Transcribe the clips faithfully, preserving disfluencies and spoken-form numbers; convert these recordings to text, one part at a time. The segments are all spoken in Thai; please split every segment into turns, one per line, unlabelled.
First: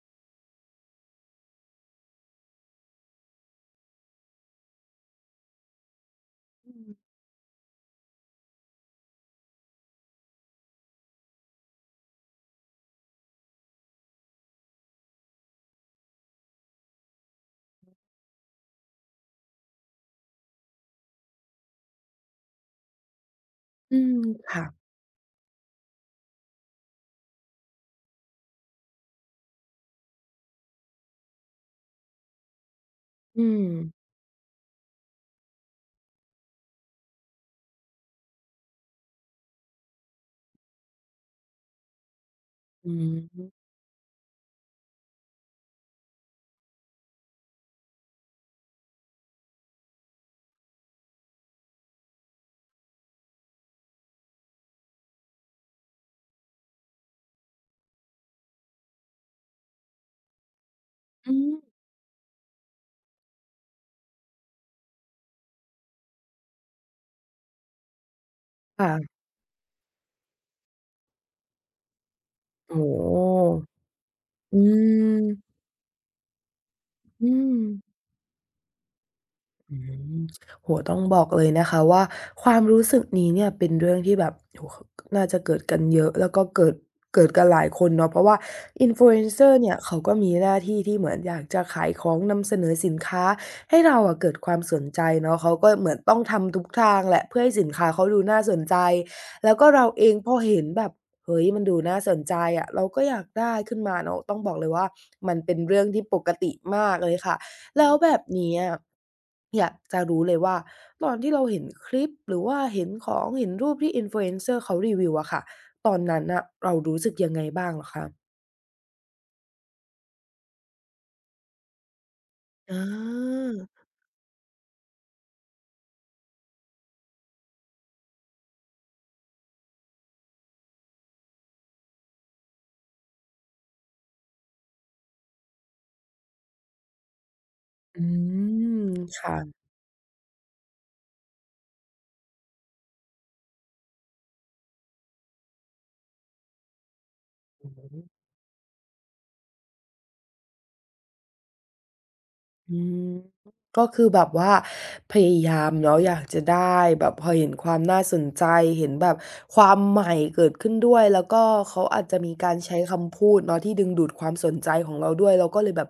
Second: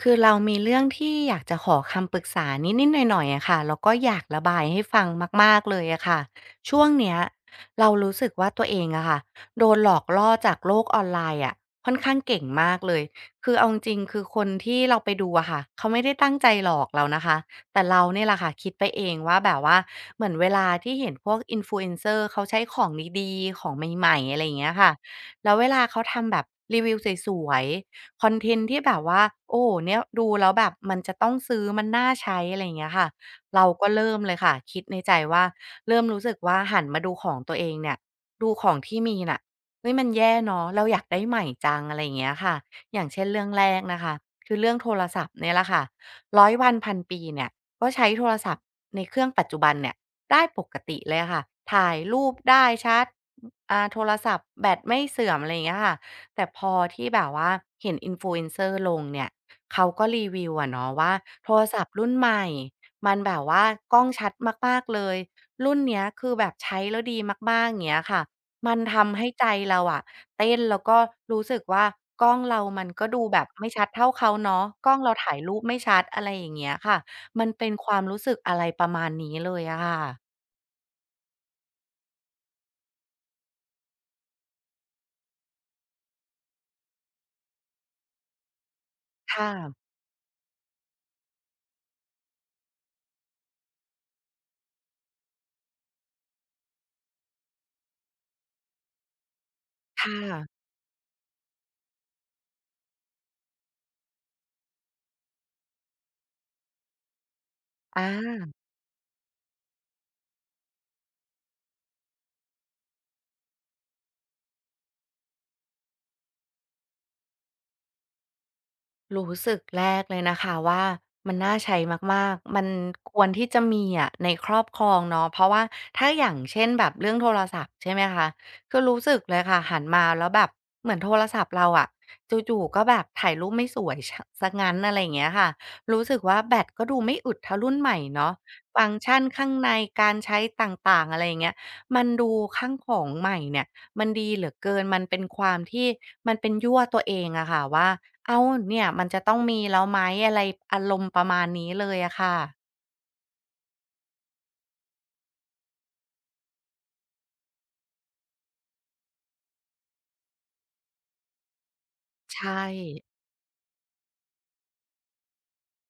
คือเรามีเรื่องที่อยากจะขอคำปรึกษานิดๆหน่อยๆอะค่ะแล้วก็อยากระบายให้ฟังมากๆเลยอะค่ะ
อื
ช่วง
ม
เนี้ยเรารู้สึกว่าตัวเองอะค่ะโดนหลอกล่อจากโลกออนไลน์อะค่อนข้างเก่งมากเลยคือเอาจริงๆคือคนที่เราไปดูอะค่ะเขาไม่ได้ตั้งใจหลอกเรานะคะแต่เราเนี่ยแหละค่ะคิดไปเองว่าแบบว่าเหมือนเวลาที่เห็นพวก Influencer เขาใช้ของดีๆของ
อื
ใหม่ๆอะไรอ
ม
ย่างเงี้ยค่ะแล้วเวลาเขาทำแบบรีวิวสวย คอนเทนต์ที่แบบว่าโอ้โฮเนี่ยดูแล้วแบบมันจะต้องซื้อมันน่าใช้อะไรอย่างเงี้ยค่ะ
อื
เราก็
ม
เริ่มเลยค่ะคิดในใจว่าเริ่มรู้สึกว่าหันมาดูของตัวเองเนี่ยดูของที่มีน่ะเฮ้ยมันแย่เนาะเราอยากได้ใหม่จังอะไรอย่างเงี้ยค่ะ
อื
อย่างเช่นเรื่องแร
ม
กนะคะคือเรื่องโทรศัพท์เนี่ยแหละค่ะร้อยวันพันปีเนี่ยก็ใช้โทรศัพท์ในเครื่องปัจจุบันเนี่ยได้ปกติเลยค่ะถ่ายรูปได้ชัดอาโทรศัพท์แบตไม่เสื่อมอะไรอย่างเงี้ยค่ะ แต่พอที่แบบว่าเห็น influencer ลงเนี่ยเขาก็รีวิวอะเนาะว่า
อื
โทร
ม
ศัพท์รุ่นใหม่มันแบบว่ากล้องชัดมากๆเลยรุ่นเนี้ยคือแบบใช้แล้วดีมากๆอย่างเงี้ยค่ะมัน
ค่ะ
ทำให้ใจเราอะเต้นแล้วก็รู้สึกว่ากล้องเรา
โอ้
มันก็
โฮ
ดูแบบไม่ชัดเท่าเขาเนาะ
อื
กล้องเรา
ม
ถ่ายรูปไม่ชัดอะไรอย่างเงี้ยค่ะ
อื
มัน
ม
เป็นความรู้สึกอะไรประมาณนี้เลย
อื
อะ
ม
ค่ะ
โอ้โฮต้องบอกเลยนะคะว่าความรู้สึกนี้เนี่ยเป็นเรื่องที่แบบโอ้โฮน่าจะเกิดกันเยอะแล้วก็เกิดเกิดกันหลายคนเนาะเพราะว่า
ค่ะ
Influencer เนี่ยเขาก็มีหน้าที่ที่เหมือนอยากจะขายของนำเสนอสินค้าให้เราอะเกิดความสนใจเนาะเขาก็เหมือนต้องทำทุกทางแหละเพื่อให้สินค้าเขาดูน่าสนใจแล้วก็เราเอ
ค่ะ
งพอเห็นแบบเฮ้ยมันดูน่าสนใจอะเราก็อยากได้ขึ้นมาเนาะต้องบอกเลยว่ามันเป็นเรื่องที่ปกติมากเลยค่ะ แล้ว
อ
แบบ
า
เนี้ออยากจะรู้เลยว่าตอนที่เราเห็นคลิปหรือว่าเห็นของเห็นรูปที่ Influencer เขารีวิวอะค่ะตอนนั้นน่ะเรารู้สึกยังไงบ้างเหรอคะ
รู้สึกแรกเลยนะคะว่ามันน่าใช้มากๆ มัน
อา
ควรที่จะมีอะในครอบครองเนาะเพราะว่าถ้าอย่างเช่นแบบเรื่องโทรศัพท์ใช่ไหมคะคือรู้สึกเลยค่ะหันมาแล้วแบบเหมือนโทรศัพท์เราอะจู่ๆก็แบบถ่ายรูปไม่สวยชเสียงั้นอะไรอย่างเงี้ยค่ะรู้สึกว่าแบตก็ดูไม่อึดเท่ารุ่นใหม่
อื
เนาะฟัง
ม
ก์ชัน
ค่ะ
ข้างในการใช้ต่างๆอะไรอย่างเงี้ยมันดูข้างของใหม่เนี่ย มันดีเหลือเกินมันเป็นความที่มันเป็นยั่วตัวเองอะค่ะว่าอ้าวเนี่ยมันจะต้องมีแล้วไหมอะไรอารมณ์ประมาณนี้เลยอะค่ะ
อืมก็คือแบบว่าพยายามเนาะอยากจะได้แบบพอเห็นความน่าสนใจเห็นแบบความใหม่เกิดขึ้นด้วยแล้วก็เขาอาจจะมี
ใช
การ
่
ใช้คำพูดเนาะที่ดึงดูดความสนใจของเราด้วยเราก็เลยแบบ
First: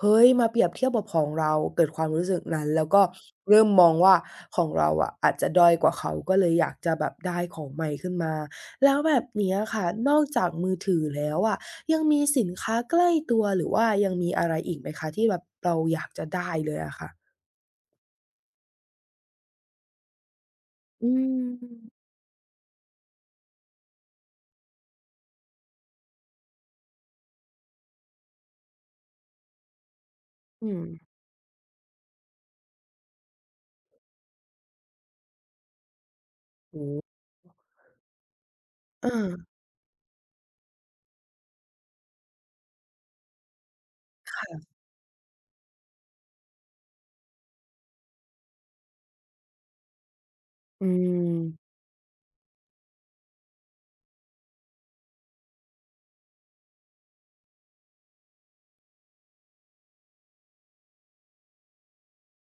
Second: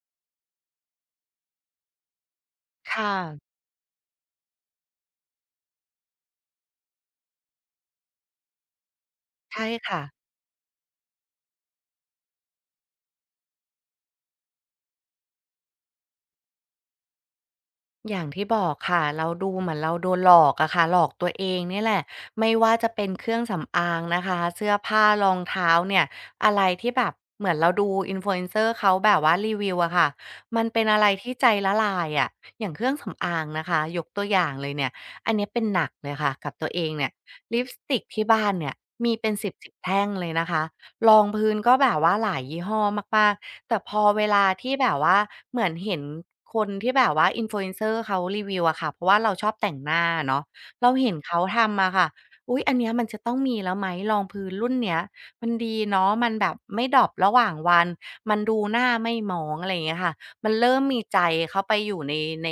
เฮ้ยมาเปรียบเทียบกับของเราเกิดความรู้สึกนั้นแล้วก็
ค่ะ
เริ่มมองว่าของเราอะอาจจะด้อยกว่าเขาก็เลยอยากจะแบบได้ของใหม่ขึ้นมาแล้วแบบเนี้ย
ใช่
ค่ะ
ค่ะ
นอกจากมือถือแล้วอะ ยังมีสินค้าใกล้ตัวหรือว่ายังมีอะไรอีกไหมคะที่แบบเราอยากจะได้เลยอะค่ะ
อย่างที่บอกค่ะเราดูเหมือนเราโดนหลอกอะค่ะหลอ
อื
กตัว
ม
เองเนี่ยแหละไม่ว่าจะเป็นเครื่องสำอางนะคะเสื้อผ้ารองเท้าเนี่ยอะไรที่แบบเหมือนเราดู i n เอนเซอร์เขาแบบว่ารีวิวอะค่ะมัน
อืม
เป็นอะไรที่ใจละลายอะอย่างเครื่องสำอางนะคะยกตัวอย่างเลยเนี่ยอันเนี้ยเป็นหนักเลยค่ะกับตัวเอ
โอ้
งเนี่ย
โฮ
ลิปสติกที่บ้านเนี่ย
เอ
มีเป็นสิ
อ
บสิบแท่งเลยนะคะ รองพื้นก็แบบว่าหลายยี่ห้อมากๆแต่พอเวลาที่แบบว่าเหมือนเห็นคนที่แบบว่า Influencer เขารีวิวอะค่ะเพราะว่าเราชอบแต่งหน้าอะเนาะ
อื
เราเห็นเขา
ม
ทำอะค่ะอุ๊ยอันเนี้ยมันจะต้องมีแล้วไหมรองพื้นรุ่นเนี้ยมันดีเนาะมันแบบไม่ดอบระหว่างวันมันดูหน้าไม่หมองอะไรอย่างเงี้ยค่ะมันเริ่มมีใจเข้าไปอยู่ในใน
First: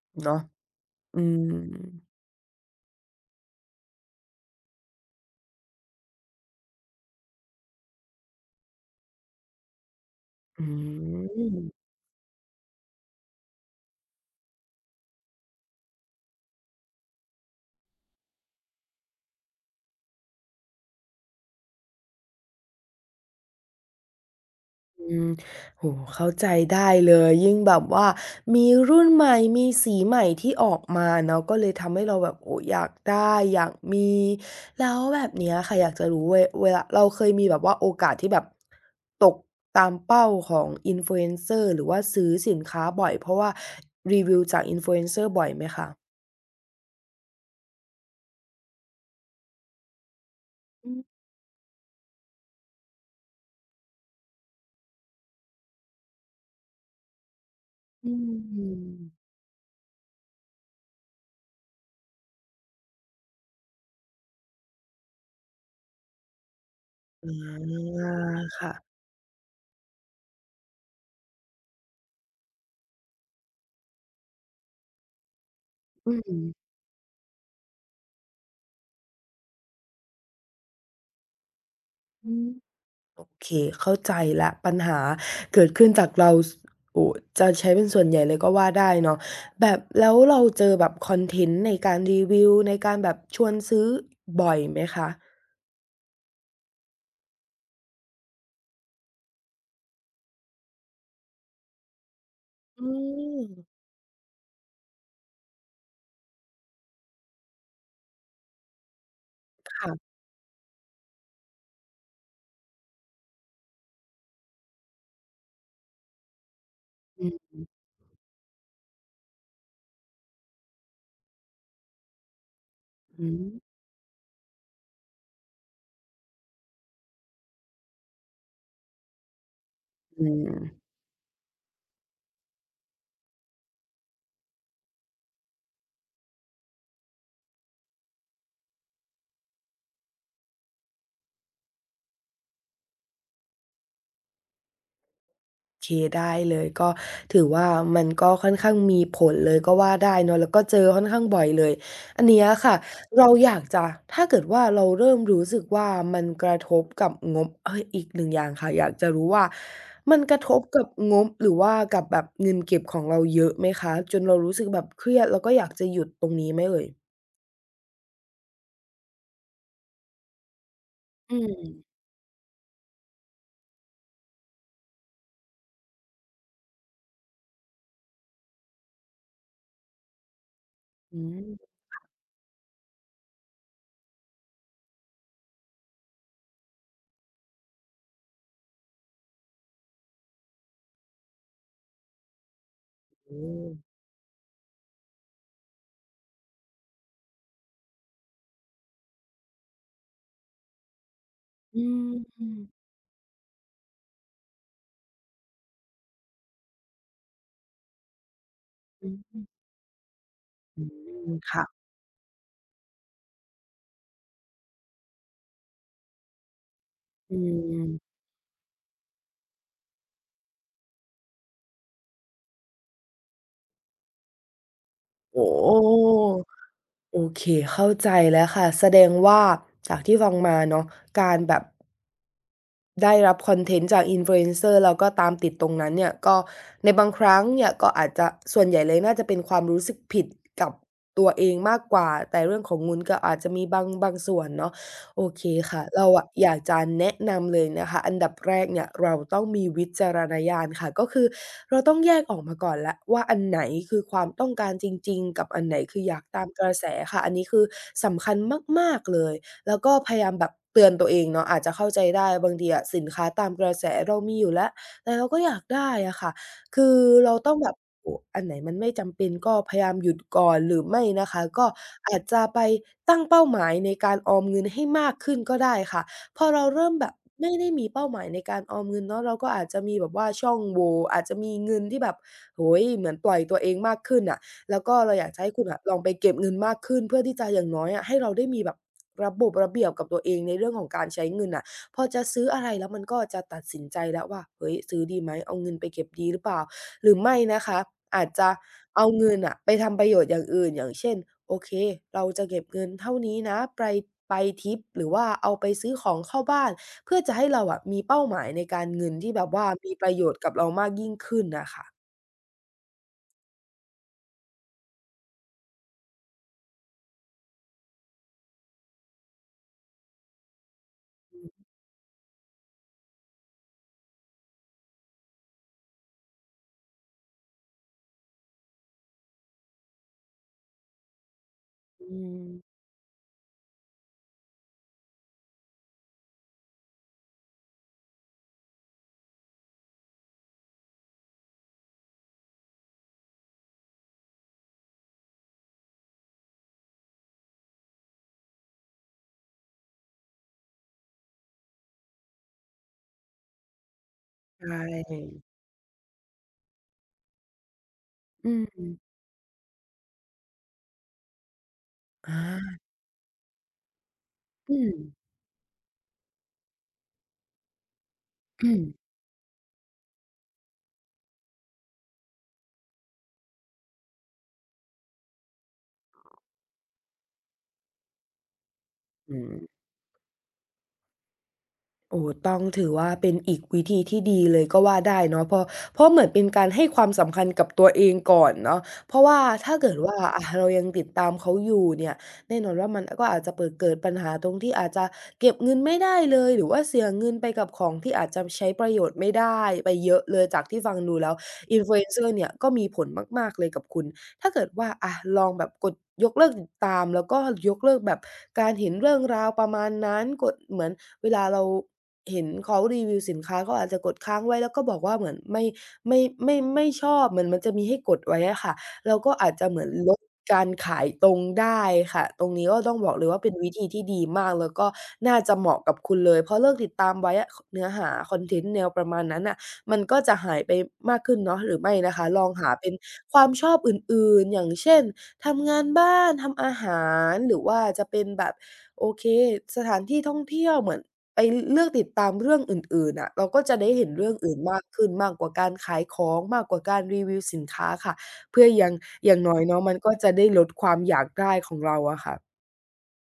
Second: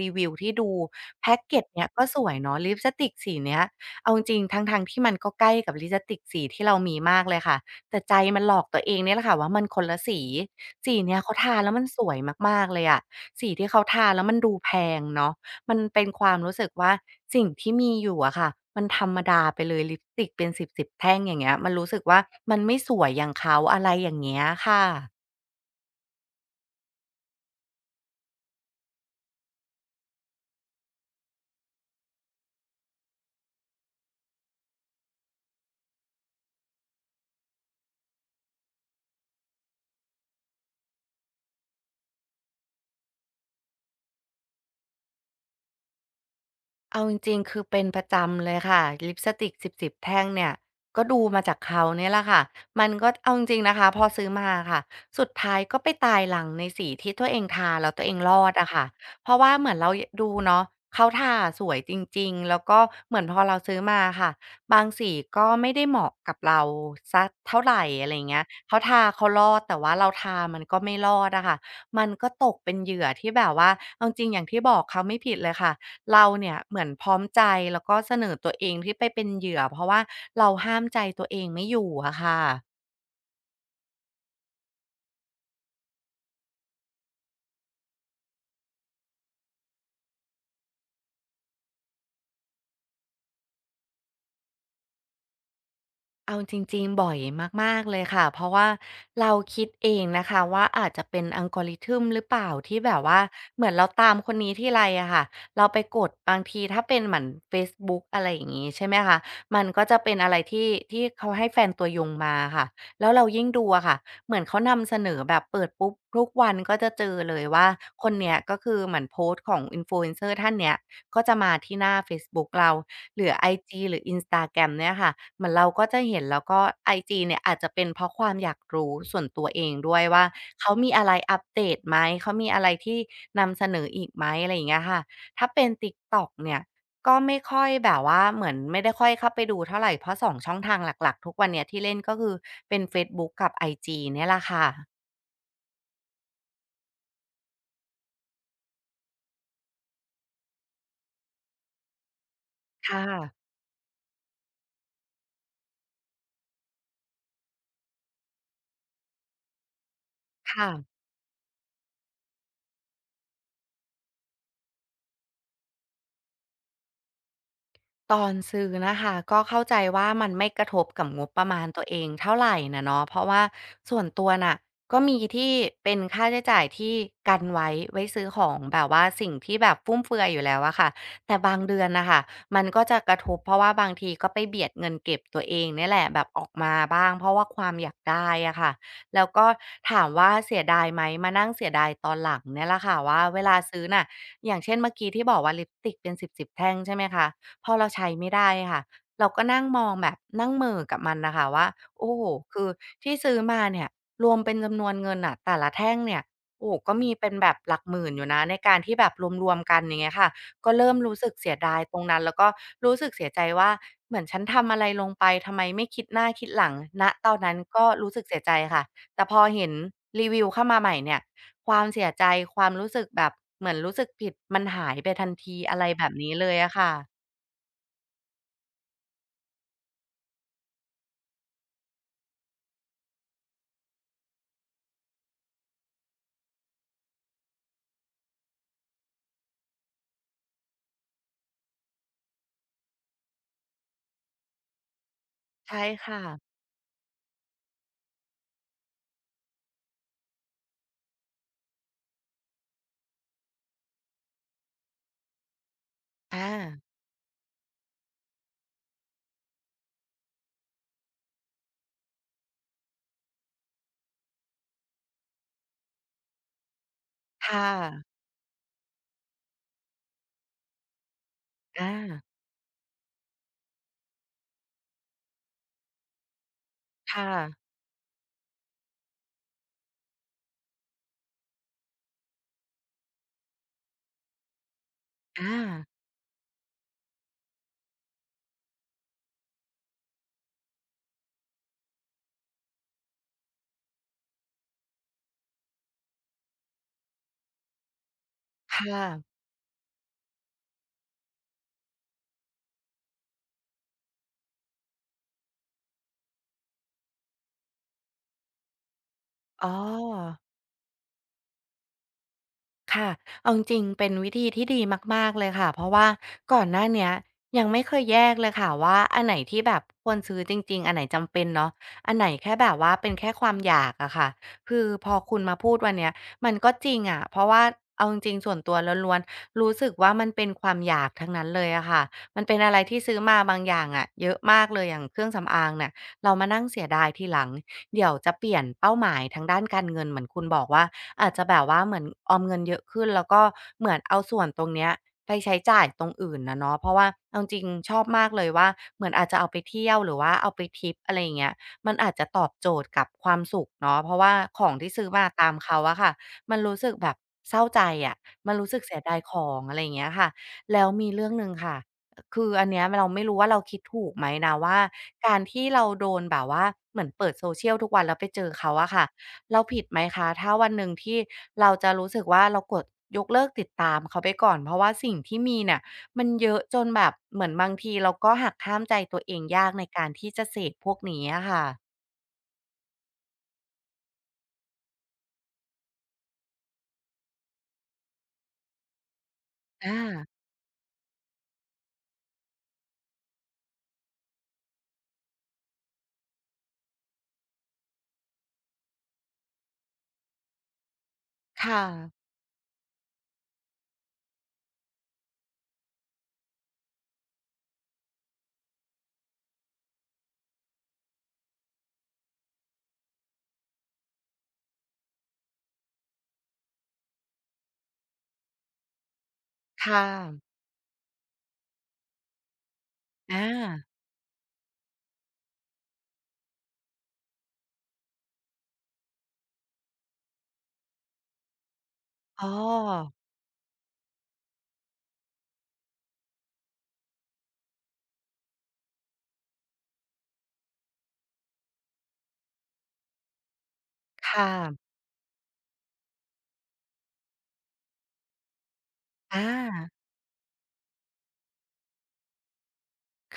รีวิว
เนาะ
ที่ดู
อื
แพ็กเกจ
ม
เนี้ยก็สวยเนาะลิปสติกสีเนี้ยเอาจริงๆทั้งๆที่มันก็ใกล้กับลิปสติกสีที่เรามีมากเลยค่ะ แต่ใจมันหลอกตัวเองเนี่ยแหละค่ะว่ามันคนละสี
อื
สีเนี้ยเขาทาแล้วมั
ม
นสวยมากๆเลยอะสีที่เขาทาแล้วมันดูแพงเนาะมันเป็นความรู้สึกว่าสิ่งที่มีอยู่อะค่ะมันธรรมดาไปเลยลิปสติกเป็นสิบสิบแท่งอย่างเงี้ยมันรู้สึกว่ามันไม่สวยอย่างเขาอะไรอย่างเงี้ยค่ะ
อืมโอ้โฮเข้าใจได้เลยยิ่งแบบว่ามีรุ่นใหม่มีสีใหม่ที่ออกมาเนาะก็เลยทำให้เราแบบโอ้อยากได้อยากมีแล้วแบบเนี้ยค่ะอยากจะรู้เวเวลาเราเคยมีแบบว่าโอกาสที่แบบตกตามเป้าของ Influencer หรือว่าซื้อสินค้าบ่อยเพราะว่ารีวิวจาก Influencer บ่อยไหมคะ
เอาจริงๆคือเป็นประจำเลยค่ะลิปสติกสิบๆแท่งเนี่ยก็ดูมาจากเขาเนี่ยแหละค่ะมันก็เอาจริงๆนะคะพอซื้อมาอะค่ะสุดท้ายก็ไปตายหลังในสีที่ตัวเองทาแล้วตัว
อื
เองรอดอะค่ะ
ม
เพราะว่าเหมือนเรายดูเนาะเขาทาสวยจริงๆแล้วก็เหมือนพอเราซื้อมาอะค่ะบางสีก็ไม่ได้เหมาะกับเราสัก
อ
เท่าไร
า
อะไรอย่างเงี้ยเขา
ค่ะ
ทาเขารอดแต่ว่าเราทามันก็ไม่รอดอะค่ะมันก็ตกเป็นเหยื่อที่แบบว่าเอาจริงๆอย่างที่บอกเขาไม่ผิดเลยค่ะ
อื
เราเนี่ย
ม
เหมือนพร้อมใจแล้วก็เสนอตัวเองที่ไปเป็นเหยื่อเพราะว่าเราห้ามใจตัวเองไม่อยู่อะ
อื
ค่ะ
ม โอเคเข้าใจแล้วปัญหาเกิดขึ้นจากเราสโอ้จะใช้เป็นส่วนใหญ่เลยก็ว่าได้เนาะแบบแล้วเราเจอแบบคอนเทนต์ในการรีวิวในการแบบชวนซื้อบ่อยไหมคะ
เอาจริงๆบ่อยมากๆเลยค่ะเพราะว่าเราคิดเองนะคะว่าอาจจะเป็น algorithm หรือเปล่าที่
อื
แบบว่า
ม
เหมือนเราตามคนนี้ทีไรอะค่ะเราไปกดบางทีถ้าเป็นเหมือนเฟซบุ๊กอะไรอย่างงี้ใช่ไหมคะมันก็จะเป็
ค่ะ
นอะไรที่ที่เขาให้แฟนตัวยงมาค่ะแล้วเรายิ่งดูอะค่ะเหมือนเขานำเสนอแบบเปิดปุ๊บทุกวันก็จะเจอ
อือ
เลย
ฮึ
ว่าคนเนี้ยก็คือเหมือนโพสต์ของ อินฟลูเอนเซอร์ ท่านเนี้ยก็จะมาที่หน้าเฟซบุ๊กเรา หรือไอจีหรือ อินสตาแกรม เนี่ยค่ะเหมือนเราก็จะเห็นแล้วก็ไอจีเนี่ยอาจจะเป็นเพราะความอยากรู้ส่วนตัวเองด้วยว่า
อืม
เขามีอะไรอัปเดตไหมเขามีอะไรที่นำเสนออีกไหมอะไรอย่างเงี้ยค่ะถ้าเป็น ติ๊กต็อก เนี่ยก็ไม่ค่อยแบบว่าเหมือนไม่ได้ค่อยเข้าไปดูเท่าไรเพราะสองช่องทางหลักๆทุกวันเนี้ยที่เล่นก็คือเป็นเฟซบุ๊กกับไอจีเนี่ยแหละค่ะ
เคได้เลยก็ถือว่ามันก็ค่อนข้างมีผลเลยก็ว่าได้เนาะแล้วก็เจอค่อนข้างบ่อยเลยอันเนี้ยค่ะ
ค่ะ
เราอยากจะถ้าเกิดว่าเราเริ่มรู้สึกว่ามันกระทบกับงบเฮ้ยอีกหนึ่งอย่างค่ะอยากจะรู้ว่ามันกระทบ
ค่ะ
กับงบหรือว่ากับแบบเงินเก็บของเราเยอะไหมคะจนเรารู้สึกแบบเครียดแล้วก็อยากจะหยุดตรงนี้ไหมเอ่ย
ตอนซื้อนะคะก็เข้าใจว่ามันไม่กระทบกับงบ
อื
ประมาณตัวเอ
ม
งเท่าไหรนะเนาะเพราะว่าส่วนตัวน่ะก็มีที่เป็นค่าใช้จ่ายที่กันไว้ไว้ซื้อของแบบว่าสิ่งที่แบบฟุ่มเฟือยอยู่แล้วอะค่ะ
อื
แต่บาง
ม
เดือนน่ะค่ะมันก็จะกระทบเพราะว่าบางทีก็ไปเบียดเงินเก็บตัวเองเนี่ยแหละแบบออกมาบ้างเพราะว่าความอยากได้อะค่ะแล้วก็ถามว่าเสียดายไหมมานั่งเสียดายตอนหลังเนี่ยแหละค่ะว่า
โอ้
เวลาซื้อน่ะอย่างเช่นเมื่อกี้ที่บอกว่าลิปสติกเป็นสิบๆแท่งใช่ไหมคะ พอเราใช้ไม่ได้ค่ะเราก็นั่งมองแบบนั่งเหม่อกับมันนะค่ะว่า
อืม
โอ้โฮ
อื
คือที่ซื้อมาเนี่ยรวมเป็นจำนวนเงินน่ะแต่ละแท่งเนี่ยโอ้โฮก็มีเป็นแบบหลักหมื่นอยู่นะในการที่แบบรวม
ม
ๆกันอย่างเงี้ยค่ะก็
อื
เริ่มรู้สึ
ม
กเสีย
ค่ะ
ดายตรงนั้นแล้วก็รู้สึกเสียใจว่าเหมือนฉันทำอะไรลงไปทำไมไม่คิดหน้าคิดหลังณตอ
อื
นนั้นก็รู้
ม
สึกเสียใจค่ะแต่พอเห็นรีวิวเข้ามาใหม่เนี่ยความเสียใจความรู้สึกแบบเหมือนรู้สึกผิดมันหายไปทัน
โอ้
ทีอะไรแบบนี้เลยอะค่ะ
โอเคเข้าใจแล้วค่ะแสดงว่าจากที่ฟังมาเนาะการแบบ ได้รับคอนเทนต์จาก influencer แล้วก็ตามติดตรงนั้นเนี่ยก็ในบางครั้งเนี่ยก็อาจจะส่วนใหญ่เลยน่าจะเป็นความรู้สึกผิดกับตัวเองมากกว่าแต่เรื่องของเงินก็อาจจะมีบางบางส่วนเนาะโอเค
ใช่
ค่ะเรา
ค่ะ
อะอยากจะแนะนำเลยนะคะอันดับแรกเนี่ยเราต้องมีวิจารณญาณค่ะก็คือเราต้องแยกออกมาก่อนแล้วว่าอันไหนคือความต้องการจริงๆกับอันไหนคืออยากตามกระ
อา
แสค่ะอันนี้คือสำคัญมากๆเลย แล้วก็พยายามแบบเตือนตัวเองเนาะอาจจะเข้าใจได้บางทีอะสินค้าตามกระแสเรามีอยู่แล้วแต่เราก็อยากได้อะค่ะคือเราต้อง
ค่ะ
แบบโอ้อันไหนมันไม่จำเป็นก็พยายามหยุดก่อนหรือไม่นะคะก็อา
อา
จจะไปตั้งเป้าหมายในการออมเงินให้มากขึ้นก็ได้ค่ะพอเราเริ่มแบบ
ค่ะ
ไม่ได้มีเป้าหมายในการออมเงินเนาะเราก็อาจจะมีแบบว่าช่องโหว่อาจจะมีเงินที่แบบโอ้โฮเหมือนปล่อยตัวเองมากขึ้นน่ะ แล้วก็เราอยากจะให้
อา
คุณอะลองไปเก็บเงินมากขึ้นเพื่อที่จะอย่างน้อยอะให้เราได้มีแบบระบบระเบียบกับตัวเองในเรื่องของการใช้เงินน่ะพอจะซื้ออะไรแล้วมันก็จะตัดสินใจแล้วว่าเฮ้ยซื้อดีไหมเอาเงินไปเก็บดีหรือเปล่าหรือไม่นะคะอาจจะ
ค่ะ
เอาเงินน่ะไปทำประโยชน์อย่างอื่นอย่างเช่นโอเคเราจะเก็บเงินเท่านี้นะไปไปทริปหรือว่าเอาไปซื้อของเข้าบ้านเพื่อจะให้เราอะมีเป้าหมายในการเงินที่แบบ
อ๋
ว่า
อ
มีประโยชน์กับเรามากยิ่งขึ้นน่ะค่ะ
ค่ะ เอาจริงๆเป็นวิธีที่ดีมากๆเลยค่ะ เพราะว่าก่อนหน้าเนี้ยยังไม่เคยแยกเลยค่ะว่าอันไหนที่แบบควรซื้อจริงๆ อันไหนจำเป็นเนาะอันไหนแค่แบบว่าเป็นแค่ความอยากอะค่ะ คือพอคุณมาพูดวันเนี้ยมันก็จริงอะเพราะว่าเอาจริงๆส่วนตัวล้วนๆ รู้สึกว่ามันเป็นความอยากทั้งนั้นเลยอะค่ะ
อื
มั
ม
นเป็นอะไรที่ซื้อมาบางอย่างอะเยอะมากเลยอย่างเครื่องสำอางเนี่ยเรามานั่งเสียดายทีหลังเดี๋ยวจะเปลี่ยนเป้าหมายทางด้านการเงินเหมือนคุณบอกว่า อาจจะแบบว่าเหมือนออมเงินเยอะขึ้นแล้วก็เหมือนเอาส่วนตรงเนี้ยไปใช้จ่ายตรงอื่นนะเนาะเพราะว่าเอาจริงๆชอบมากเลยว่าเหมือนอาจจะเอาไปเที่ยวหรือว่าเอาไปทริปอะไรอย่างเงี้ยมันอาจจะตอบโจทย์กับความสุขเนาะเพราะว่าข
ใช่
องที่ซื้อมาตามเขาอะค่ะมันรู้สึกแบบเศร้าใจอะ
อื
มันรู้สึกเสีย
ม
ดายของอะไรอย่างเงี้ยค่ะแล้วมีเรื่องหนึ่งค่ะอ
อา
คืออันเนี้ยมเราไม่รู้ว่าเราคิดถูกไหมนะว่า
อืม
การที่เราโดนแบบว่าเหมือนเปิด โซเชียล ทุกวันแล้วไปเจอ
อื
เขา
ม
อะค่ะ เราผิดไหมคะถ้าวันหนึ่งที่เราจะรู้สึกว่าเรากดยกเลิกติดตามเขาไปก่อนเพราะว่าสิ่งที่มีเนี่ยมันเยอะจนแบบเหมือนบางทีเราก็หักห้ามใจตัวเอ
อื
ง
ม
ยากในการที่จะเสพพวกนี้อะค่ะ
โอ้ต้องถือว่าเป็นอีกวิธีที่ดีเลยก็ว่าได้เนาะเพราะเพราะเหมือนเป็นการให้ความสำคัญกับตัวเองก่อนเนาะเพราะว่าถ้า
อา
เกิดว่าอ่าเรายังติดตามเขาอยู่เนี่ยแน่นอนว่ามันก็อาจจะเปิดเกิดปัญหาตรงที่อาจจะเก็บเงินไม่ได้เลยหรือว่าเสียเงินไปกับของที่อาจจะใช้ประโยชน์ไม่ได้ไปเยอะเลยจากที่ฟังดูแล้ว
ค่ะ
อินฟลูเอนเซอร์ เนี่ยก็มีผลมากๆเลยกับคุณ ถ้าเกิดว่าอะลองแบบกดยกเลิกติดตามแล้วก็ยกเลิกแบบการเห็นเรื่องราวประมาณนั้นกดเหมือนเวลาเราเห็นเขารีวิวสินค้าก็อาจจะกดค้างไว้แล้วก็บอกว่าเหมือนไม่ไม่ไม่ไม่ชอบเหมือนมันจะมีให้กดไว้อะค่ะเราก็อาจจะเหมือน
ค่ะ
ลดการขายตรงได้ค่ะตรงนี้ก็ต้องบอกเลย
อา
ว่าเป็นวิธีที่ดีมากแล้วก็น่าจะเหมาะกับคุณเลยเพราะเลิกติดตามไว้อะคเนื้อหาคอนเทนต์แนวประมาณนั้นน่ะ มันก็จะหายไปมากขึ้นเนาะหรือไม่นะคะล
อ๋อ
องหาเป็นความชอบอื่นๆอย่างเช่นทำงานบ้านทำอาหารหรือว่าจะเป็นแบบโอเคสถานที่ท่องเที่ยวเหมือนไปเลือกติดตามเรื่องอื่นๆอะเราก็จะได้เห็นเรื่อง
ค่ะ
อื่นมากขึ้นมากกว่าการขายของมากกว่าการรีวิวสินค้าค่ะเพื่อยังอย่าง
อา
น้อยเนาะมันก็จะได้ลดความอยากได้ของเราอะค่ะ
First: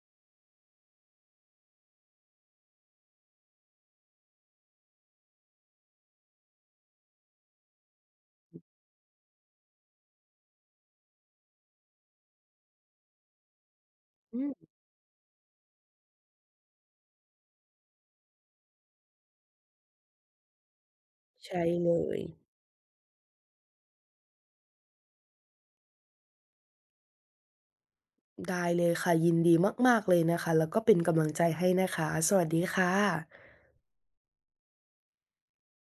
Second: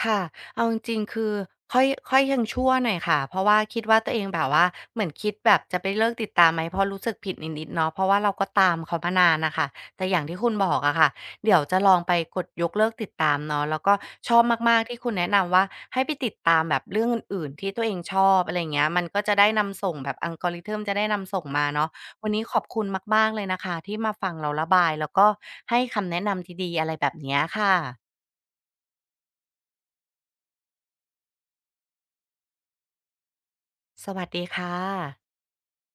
ค่ะ เอาจริงๆคือค่อยค่อยยังชั่วหน่อยค่ะเพราะว่าคิดว่าตัวเองแบบว่าเหมือนคิดแบบจะไปเลิกติดตามไหมเพราะรู้สึกผิดนิดๆเนาะเพราะว่าเราก็ตามเขามานานน่ะค่ะแต่อย่างที่คุณบอกอะค่ะ เดี๋ยวจะลองไปกดยกเลิกติดตามเนาะแล้วก็ชอ
อื
บ
ม
มากๆที่คุณแนะนำว่าให้ไปติดตามแบบเรื่องอื่นๆที่ตัวเองชอบอะไรอย่างเงี้ยมันก็จะได้นำส่งแบบ algorithm จะได้นำส่ง
ใช่
มาเนาะ
เลย
วันนี้ขอบคุณมากๆเลยนะคะที่มาฟังเราระบายแล้วก็ให้คำแนะนำดีๆอะไรแบบเนี้ยค่ะ
ได้เลยค่ะยินดีมากๆเลยนะคะแล้วก็เป็นกำลังใจให้นะคะสวัสดีค่ะ
สวัสดีค่ะ